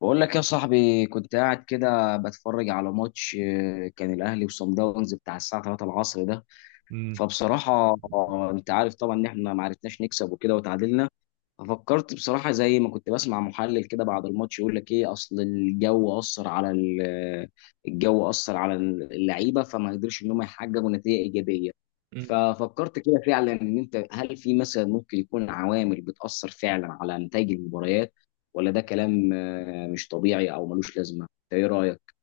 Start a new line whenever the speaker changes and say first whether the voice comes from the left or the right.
left: بقول لك يا صاحبي كنت قاعد كده بتفرج على ماتش، كان الاهلي وصن داونز بتاع الساعه 3 العصر ده.
right: مم.
left: فبصراحه، انت عارف طبعا ان احنا ما عرفناش نكسب وكده وتعادلنا. ففكرت بصراحة زي ما كنت بسمع محلل كده بعد الماتش يقول لك ايه، اصل الجو اثر على الجو اثر على اللعيبة فما قدرش ان هم يحققوا نتيجة ايجابية.
right: مم.
left: ففكرت كده فعلا ان انت هل في مثلا ممكن يكون عوامل بتأثر فعلا على نتائج المباريات، ولا ده كلام مش طبيعي او ملوش لازمة؟ إنت ايه رأيك؟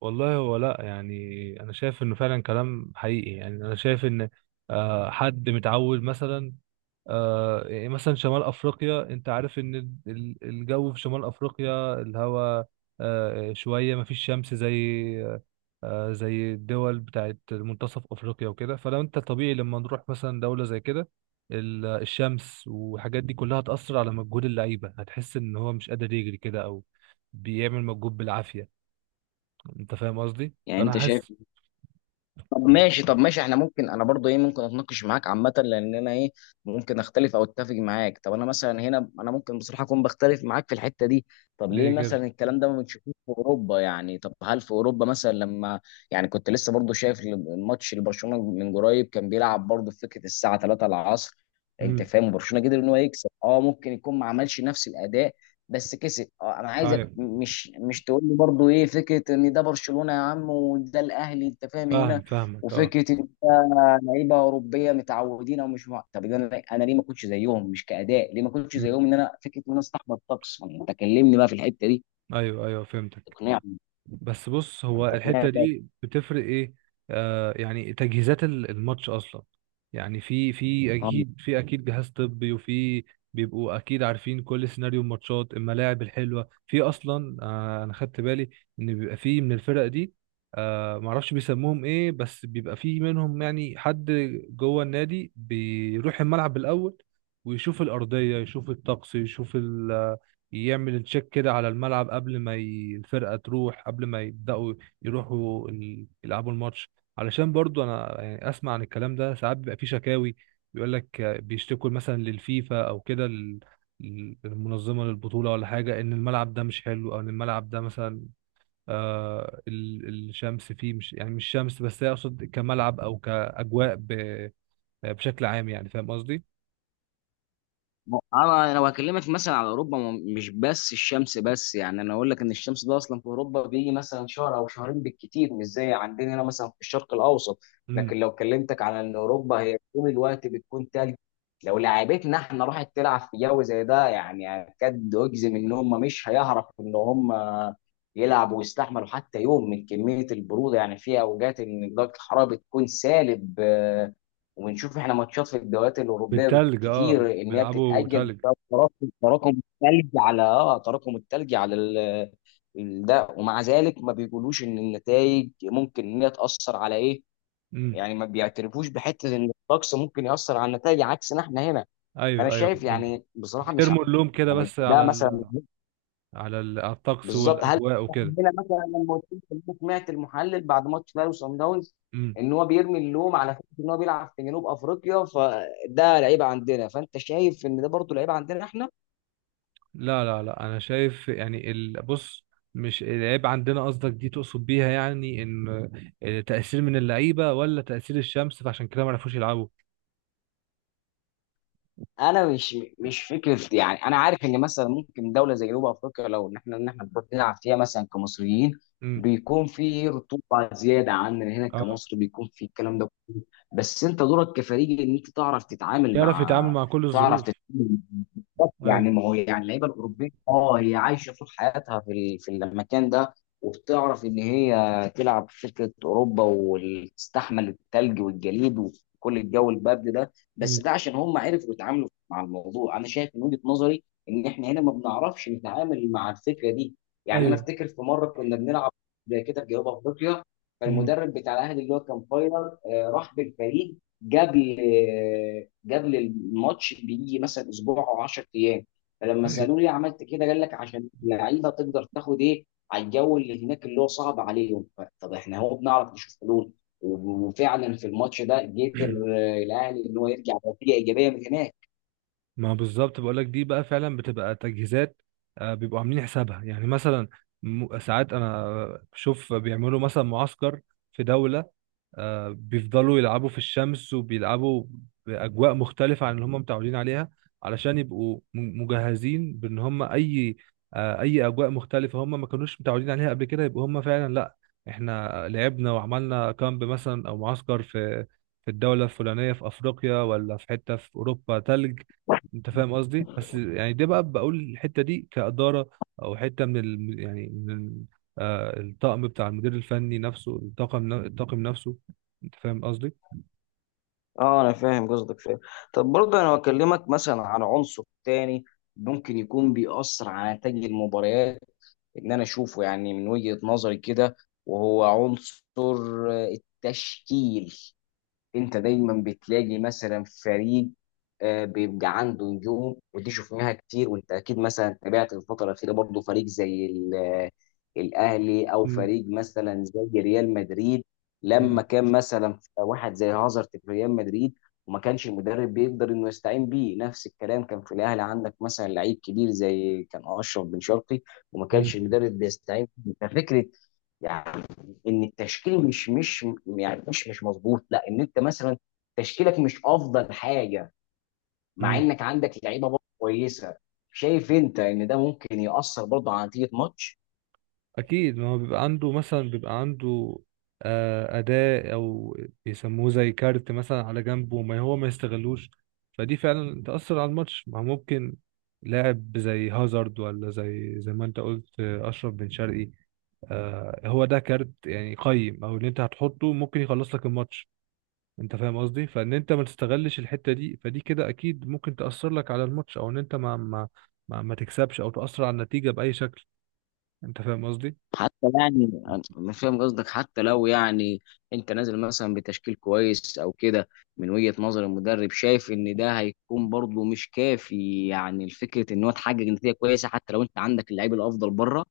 right: والله، هو لا يعني انا شايف انه فعلا كلام حقيقي. يعني انا شايف ان حد متعود مثلا. يعني مثلا شمال افريقيا، انت عارف ان الجو في شمال افريقيا الهواء شويه، ما فيش شمس زي الدول بتاعت منتصف افريقيا وكده. فلو انت طبيعي، لما نروح مثلا دوله زي كده، الشمس والحاجات دي كلها هتأثر على مجهود اللعيبه. هتحس ان هو مش قادر يجري كده، او بيعمل مجهود بالعافيه. انت فاهم قصدي؟
left: يعني
right: فانا
left: انت شايف.
right: حاسس.
left: طب ماشي، طب ماشي، احنا ممكن انا برضو ايه، ممكن اتناقش معاك عامه لان انا ايه، ممكن اختلف او اتفق معاك. طب انا مثلا هنا انا ممكن بصراحه اكون بختلف معاك في الحته دي. طب ليه
right: ليه كده؟
left: مثلا الكلام ده ما بنشوفوش في اوروبا؟ يعني طب هل في اوروبا مثلا لما يعني كنت لسه برضو شايف الماتش لبرشلونه من قريب، كان بيلعب برضو في فكره الساعه 3 العصر. انت
right: امم.
left: فاهم، برشلونه قدر ان هو يكسب. اه ممكن يكون ما عملش نفس الاداء بس كسب. اه انا عايزك
right: ايوه،
left: مش تقول لي برضو ايه فكره ان ده برشلونه يا عم وده الاهلي، انت فاهم
right: فاهم
left: هنا.
right: فاهمك. اه.
left: وفكره ان إحنا لعيبه اوروبيه متعودين او مش مع، طب إذا انا ليه ما كنتش زيهم؟ مش كاداء، ليه ما كنتش
right: امم.
left: زيهم ان انا فكره ان انا استحمل الطقس؟ ما انت كلمني بقى في الحته دي.
right: ايوه، ايوه، فهمتك.
left: تقنعني،
right: بس بص، هو
left: انت تقنعني
right: الحتة
left: بقى.
right: دي بتفرق ايه؟ يعني تجهيزات الماتش اصلا. يعني في اكيد، جهاز طبي وفي. بيبقوا اكيد عارفين كل سيناريو الماتشات، الملاعب الحلوة في اصلا. انا خدت بالي ان بيبقى في من الفرق دي. معرفش بيسموهم ايه، بس بيبقى في منهم، يعني حد جوه النادي بيروح الملعب الاول ويشوف الأرضية، يشوف الطقس، يشوف، يعمل تشيك كده على الملعب قبل ما الفرقة تروح، قبل ما يبدأوا، يروحوا يلعبوا الماتش. علشان برضو انا يعني اسمع عن الكلام ده ساعات بيبقى في شكاوي، بيقول لك بيشتكوا مثلا للفيفا او كده للمنظمة، للبطولة، ولا حاجة، ان الملعب ده مش حلو، او ان الملعب ده مثلا الشمس فيه، مش يعني مش شمس بس، هي اقصد كملعب او كأجواء بشكل عام. يعني فاهم قصدي؟
left: انا لو هكلمك مثلا على اوروبا، مش بس الشمس بس، يعني انا اقول لك ان الشمس ده اصلا في اوروبا بيجي مثلا شهر او شهرين بالكتير، مش زي عندنا هنا مثلا في الشرق الاوسط.
right: امم.
left: لكن لو كلمتك على ان اوروبا هي طول الوقت بتكون تلج، لو لعيبتنا احنا راحت تلعب في جو زي ده، يعني اكاد اجزم ان هم مش هيعرفوا ان هم يلعبوا ويستحملوا حتى يوم من كميه البروده. يعني في اوجات ان درجه الحراره بتكون سالب وبنشوف احنا ماتشات في الدوريات الاوروبيه
right: بالتلج،
left: كتير ان هي
right: بيلعبوا
left: بتتاجل
right: تلج.
left: بسبب تراكم الثلج على اه تراكم الثلج على ده، ومع ذلك ما بيقولوش ان النتائج ممكن ان هي تاثر على ايه.
right: امم.
left: يعني ما بيعترفوش بحته ان الطقس ممكن ياثر على النتائج عكسنا احنا هنا. فانا
right: ايوه ايوه
left: شايف
right: فهمت.
left: يعني بصراحه مش عارف،
right: ترموا اللوم كده
left: يعني
right: بس
left: ده
right: على
left: مثلا
right: الطقس
left: بالظبط. هل
right: والاجواء وكده.
left: هنا مثلا لما قلت لك إن أنا سمعت المحلل بعد ماتش الاهلي وصن داونز
right: امم.
left: ان هو بيرمي اللوم على فكره ان هو بيلعب في جنوب افريقيا فده لعيبه عندنا، فانت شايف ان ده برضه لعيبه عندنا احنا؟
right: لا لا لا، انا شايف يعني بص، مش العيب عندنا قصدك؟ دي تقصد بيها يعني ان تأثير من اللعيبه، ولا تأثير الشمس فعشان كده ما عرفوش يلعبوا؟
left: انا مش فكره، يعني انا عارف ان مثلا ممكن دوله زي جنوب افريقيا لو ان احنا بنروح نلعب فيها مثلا كمصريين
right: امم.
left: بيكون في رطوبه زياده عننا هنا
right: اه،
left: كمصر، بيكون في الكلام ده كله. بس انت دورك كفريق ان انت تعرف تتعامل
right: يعرف يتعامل
left: مع،
right: مع كل
left: تعرف
right: الظروف.
left: تتعامل مع،
right: ايوه.
left: يعني ما هو يعني اللعيبه الاوروبيه اه هي عايشه طول حياتها في في المكان ده، وبتعرف ان هي تلعب في فكره اوروبا وتستحمل الثلج والجليد وكل الجو البارد ده، بس
right: امم.
left: ده عشان هم عرفوا يتعاملوا مع الموضوع. انا شايف من وجهة نظري ان احنا هنا ما بنعرفش نتعامل مع الفكره دي. يعني انا
right: ايوه.
left: افتكر في مره كنا بنلعب زي كده في جنوب افريقيا،
right: امم.
left: فالمدرب بتاع الاهلي اللي هو كان فايلر، راح بالفريق قبل، قبل الماتش بيجي مثلا اسبوع او 10 ايام. فلما
right: ايوه.
left: سالوه ليه عملت كده قال لك عشان اللعيبه تقدر تاخد ايه على الجو اللي هناك اللي هو صعب عليهم. طب احنا هو بنعرف نشوف حلول، وفعلا في الماتش ده قدر الاهلي ان هو يرجع بنتيجه ايجابيه من هناك.
right: ما بالظبط بقول لك، دي بقى فعلا بتبقى تجهيزات. بيبقوا عاملين حسابها، يعني مثلا ساعات انا بشوف بيعملوا مثلا معسكر في دولة. بيفضلوا يلعبوا في الشمس، وبيلعبوا بأجواء مختلفة عن اللي هم متعودين عليها، علشان يبقوا مجهزين بأن هم أي أجواء مختلفة هم ما كانوش متعودين عليها قبل كده، يبقوا هم فعلا لأ، إحنا لعبنا وعملنا كامب مثلا أو معسكر في الدولة الفلانية في أفريقيا، ولا في حتة في أوروبا تلج. أنت فاهم قصدي؟ بس يعني ده بقى بقول الحتة دي كإدارة، أو حتة من يعني من الطقم بتاع المدير الفني نفسه. الطاقم نفسه. انت فاهم قصدي؟
left: اه انا فاهم قصدك، فاهم. طب برضه انا بكلمك مثلا عن عنصر تاني ممكن يكون بيأثر على نتائج المباريات ان انا اشوفه يعني من وجهة نظري كده، وهو عنصر التشكيل. انت دايما بتلاقي مثلا فريق، بيبقى عنده نجوم، ودي شفناها كتير. وانت اكيد مثلا تابعت الفتره الاخيره برضه فريق زي الاهلي او
right: مم.
left: فريق مثلا زي ريال مدريد لما
right: مم.
left: كان مثلا واحد زي هازارد في ريال مدريد وما كانش المدرب بيقدر انه يستعين بيه. نفس الكلام كان في الاهلي، عندك مثلا لعيب كبير زي كان اشرف بن شرقي وما
right: مم.
left: كانش المدرب بيستعين بيه. ففكره يعني ان التشكيل مش يعني مش مظبوط، لا ان انت مثلا تشكيلك مش افضل حاجه مع
right: مم.
left: انك عندك لعيبه برضه كويسه. شايف انت ان ده ممكن ياثر برضه على نتيجه ماتش؟
right: اكيد، ما هو بيبقى عنده مثلا، بيبقى عنده اداة، او بيسموه زي كارت مثلا على جنبه، ما هو ما يستغلوش. فدي فعلا تأثر على الماتش. ما هو ممكن لاعب زي هازارد، ولا زي ما انت قلت، اشرف بن شرقي. هو ده كارت يعني قيم، او اللي انت هتحطه ممكن يخلص لك الماتش. انت فاهم قصدي؟ فان انت ما تستغلش الحته دي، فدي كده اكيد ممكن تاثر لك على الماتش، او ان انت ما تكسبش، او تاثر على النتيجه باي شكل. انت فاهم قصدي؟
left: حتى يعني انا فاهم قصدك. حتى لو يعني انت نازل مثلا بتشكيل كويس او كده من وجهه نظر المدرب، شايف ان ده هيكون برضه مش كافي يعني الفكره ان هو تحقق نتيجه كويسه حتى لو انت عندك اللعيب الافضل بره.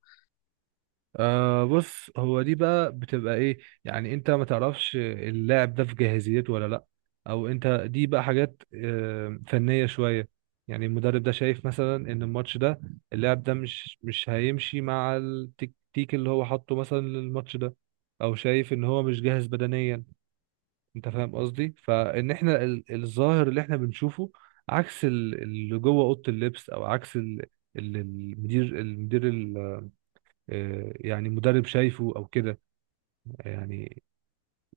right: بص، هو دي بقى بتبقى ايه؟ يعني انت ما تعرفش اللاعب ده في جاهزيته ولا لا، او انت دي بقى حاجات فنيه شويه. يعني المدرب ده شايف مثلا ان الماتش ده، اللاعب ده مش هيمشي مع التكتيك اللي هو حاطه مثلا للماتش ده، او شايف ان هو مش جاهز بدنيا. انت فاهم قصدي؟ فان احنا الظاهر اللي احنا بنشوفه عكس اللي جوه اوضه اللبس، او عكس اللي المدير يعني مدرب شايفه او كده. يعني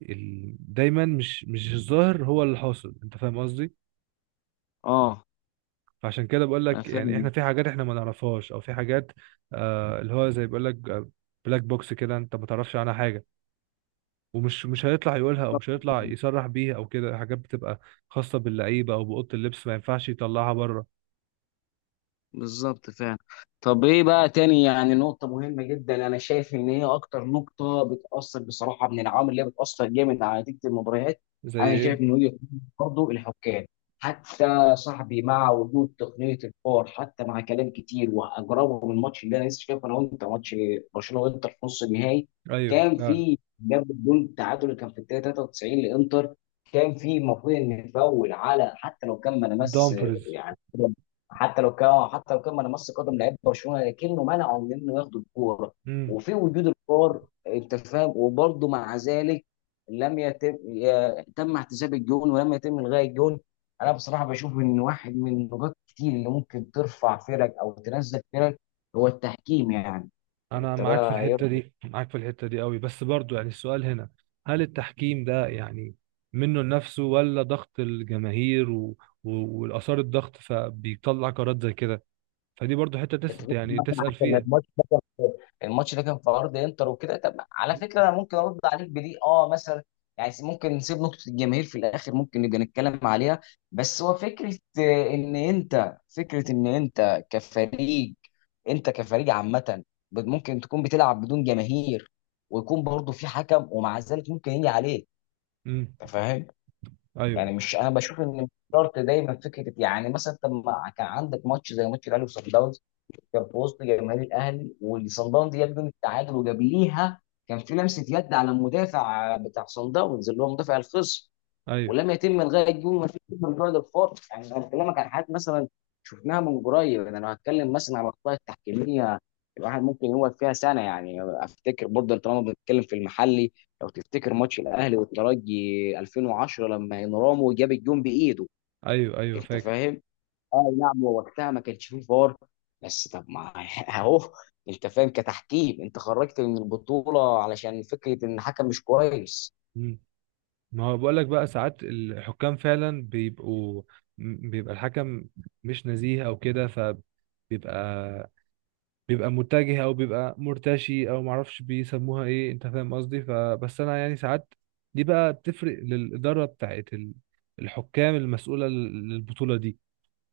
right: دايما مش الظاهر هو اللي حاصل. انت فاهم قصدي؟
left: اه
right: فعشان كده بقول
left: انا
right: لك يعني احنا
left: فاهم.
right: في حاجات احنا ما نعرفهاش، او في حاجات اللي هو زي بقول لك بلاك بوكس كده، انت ما تعرفش عنها حاجه، ومش مش هيطلع يقولها، او
left: بالظبط.
right: مش هيطلع يصرح بيها، او كده. حاجات بتبقى خاصه باللعيبه او باوضه اللبس، ما ينفعش يطلعها بره.
left: بالظبط فعلا. طب ايه بقى تاني، يعني نقطة مهمة جدا انا شايف ان هي اكتر نقطة بتأثر بصراحة من العوامل اللي هي بتأثر جامد على نتيجة المباريات.
right: زي
left: انا
right: ايه؟
left: شايف ان هي برضه الحكام. حتى صاحبي مع وجود تقنية الفار، حتى مع كلام كتير واجربه من الماتش اللي انا لسه شايفه انا وانت، ماتش برشلونة وانتر في نص النهائي،
right: ايوه
left: كان
right: فعلا.
left: في جاب الجون التعادل اللي كان في الدقيقة 93 لانتر. كان في المفروض ان فاول على حتى لو كان ما لمس،
right: الدامبرز.
left: يعني حتى لو كان، حتى لو كان من مس قدم لعيب برشلونه لكنه منعه من انه ياخد الكوره
right: امم.
left: وفي وجود الفار، انت فاهم، وبرضه مع ذلك لم يتم يا- تم احتساب الجون ولم يتم الغاء الجون. انا بصراحه بشوف ان واحد من النقاط كتير اللي ممكن ترفع فرق او تنزل فرق هو التحكيم. يعني
right: انا
left: انت
right: معاك في
left: بقى
right: الحته
left: يرفع.
right: دي، معاك في الحته دي قوي. بس برضو يعني السؤال هنا، هل التحكيم ده يعني منه لنفسه، ولا ضغط الجماهير و... والاثار الضغط فبيطلع قرارات زي كده؟ فدي برضو حته
left: انت ممكن
right: يعني
left: مثلا
right: تسأل
left: عشان
right: فيها.
left: الماتش ده كان في ارض انتر وكده. طب على فكره انا ممكن ارد عليك بدي اه مثلا، يعني ممكن نسيب نقطه الجماهير في الاخر ممكن نبقى نتكلم عليها. بس هو فكره ان انت فكره ان انت كفريق، انت كفريق عامه، ممكن تكون بتلعب بدون جماهير ويكون برضه في حكم ومع ذلك ممكن يجي عليك،
right: امم.
left: انت فاهم. يعني
right: ايوه
left: مش، انا بشوف ان مش شرط دايما فكره، يعني مثلا طب ما كان عندك ماتش زي ماتش الاهلي وصن داونز، كان في وسط جماهير الاهلي وصن داونز جاب جون التعادل وجابليها، كان في لمسه يد على المدافع بتاع صن داونز اللي هو مدافع الخصم
right: ايوه.
left: ولم يتم الغاء الجون. ما فيش من بعد الخط. يعني انا بكلمك عن حاجات مثلا شفناها من قريب. انا لو هتكلم مثلا على الاخطاء التحكيميه الواحد ممكن يقعد فيها سنه. يعني افتكر برضه طالما بنتكلم في المحلي، لو تفتكر ماتش الاهلي والترجي 2010 لما انرامو جاب الجون بايده،
right: ايوه ايوه
left: انت
right: فاكر.
left: فاهم. اه نعم هو وقتها ما كانش فيه فار بس طب ما اهو، انت فاهم، كتحكيم انت خرجت من البطوله علشان فكره ان الحكم مش كويس.
right: امم. ما هو بقول لك بقى ساعات الحكام فعلا بيبقى الحكم مش نزيه او كده، فبيبقى متجه، او بيبقى مرتشي، او معرفش بيسموها ايه. انت فاهم قصدي؟ فبس انا يعني ساعات، دي بقى بتفرق للاداره بتاعت الحكام المسؤوله للبطوله دي.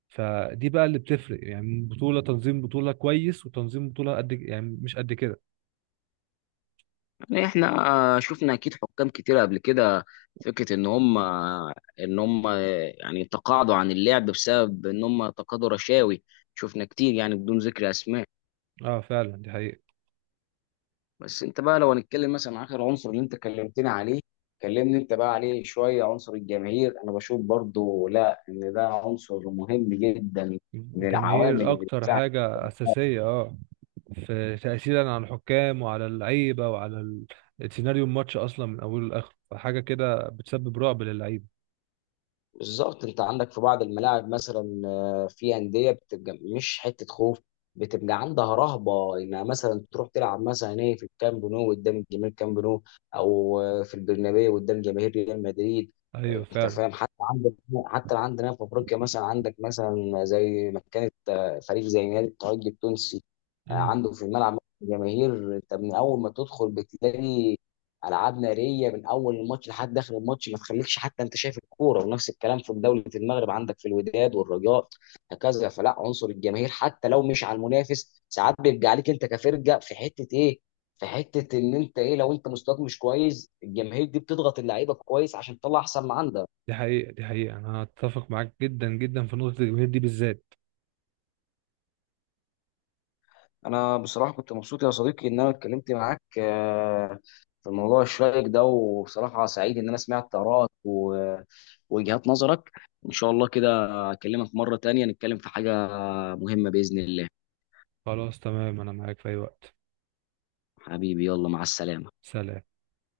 right: فدي بقى اللي بتفرق، يعني بطوله تنظيم بطوله كويس، وتنظيم بطوله قد يعني مش قد كده.
left: يعني احنا شفنا اكيد حكام كتير قبل كده فكره ان هم يعني تقاعدوا عن اللعب بسبب ان هم تقاضوا رشاوي. شفنا كتير يعني بدون ذكر اسماء.
right: اه فعلا، دي حقيقه.
left: بس انت بقى لو هنتكلم مثلا عن اخر عنصر اللي انت كلمتني عليه، كلمني انت بقى عليه شويه. عنصر الجماهير انا بشوف برضو لا ان ده عنصر مهم جدا من العوامل
right: الجماهير
left: اللي
right: اكتر
left: بتساعد.
right: حاجه اساسيه، اه، في تاثيرا على الحكام وعلى اللعيبه وعلى سيناريو الماتش اصلا من اوله لاخره. فحاجه كده بتسبب رعب للعيبه.
left: بالظبط انت عندك في بعض الملاعب مثلا، في انديه بتبقى مش حته خوف، بتبقى عندها رهبه انها مثلا تروح تلعب مثلا ايه في الكامب نو قدام جماهير كامب نو، او في البرنابيو قدام جماهير ريال مدريد،
right: ايوه
left: انت
right: فعلا.
left: فاهم. حتى عندك، حتى عندنا في افريقيا مثلا عندك مثلا زي ما كانت، فريق زي نادي الترجي التونسي،
right: مم.
left: عنده في الملعب جماهير، انت من اول ما تدخل بتلاقي العاب ناريه من اول الماتش لحد اخر الماتش ما تخليكش حتى انت شايف الكوره. ونفس الكلام في دوله المغرب، عندك في الوداد والرجاء هكذا. فلا عنصر الجماهير حتى لو مش على المنافس ساعات بيبقى عليك انت كفرقه في حته ايه، في حته ان انت ايه لو انت مستواك مش كويس الجماهير دي بتضغط اللعيبه كويس عشان تطلع احسن ما عندها.
right: دي حقيقة، دي حقيقة، أنا أتفق معاك جدا جدا في نقطة الجماهير دي بالذات.
left: انا بصراحه كنت مبسوط يا صديقي ان انا اتكلمت معاك، في الموضوع الشائك ده، وبصراحه سعيد ان انا سمعت آرائك ووجهات نظرك. ان شاء الله كده اكلمك مره تانية نتكلم في حاجه مهمه باذن الله.
right: خلاص تمام، أنا معاك في أي وقت.
left: حبيبي يلا مع السلامه.
right: سلام.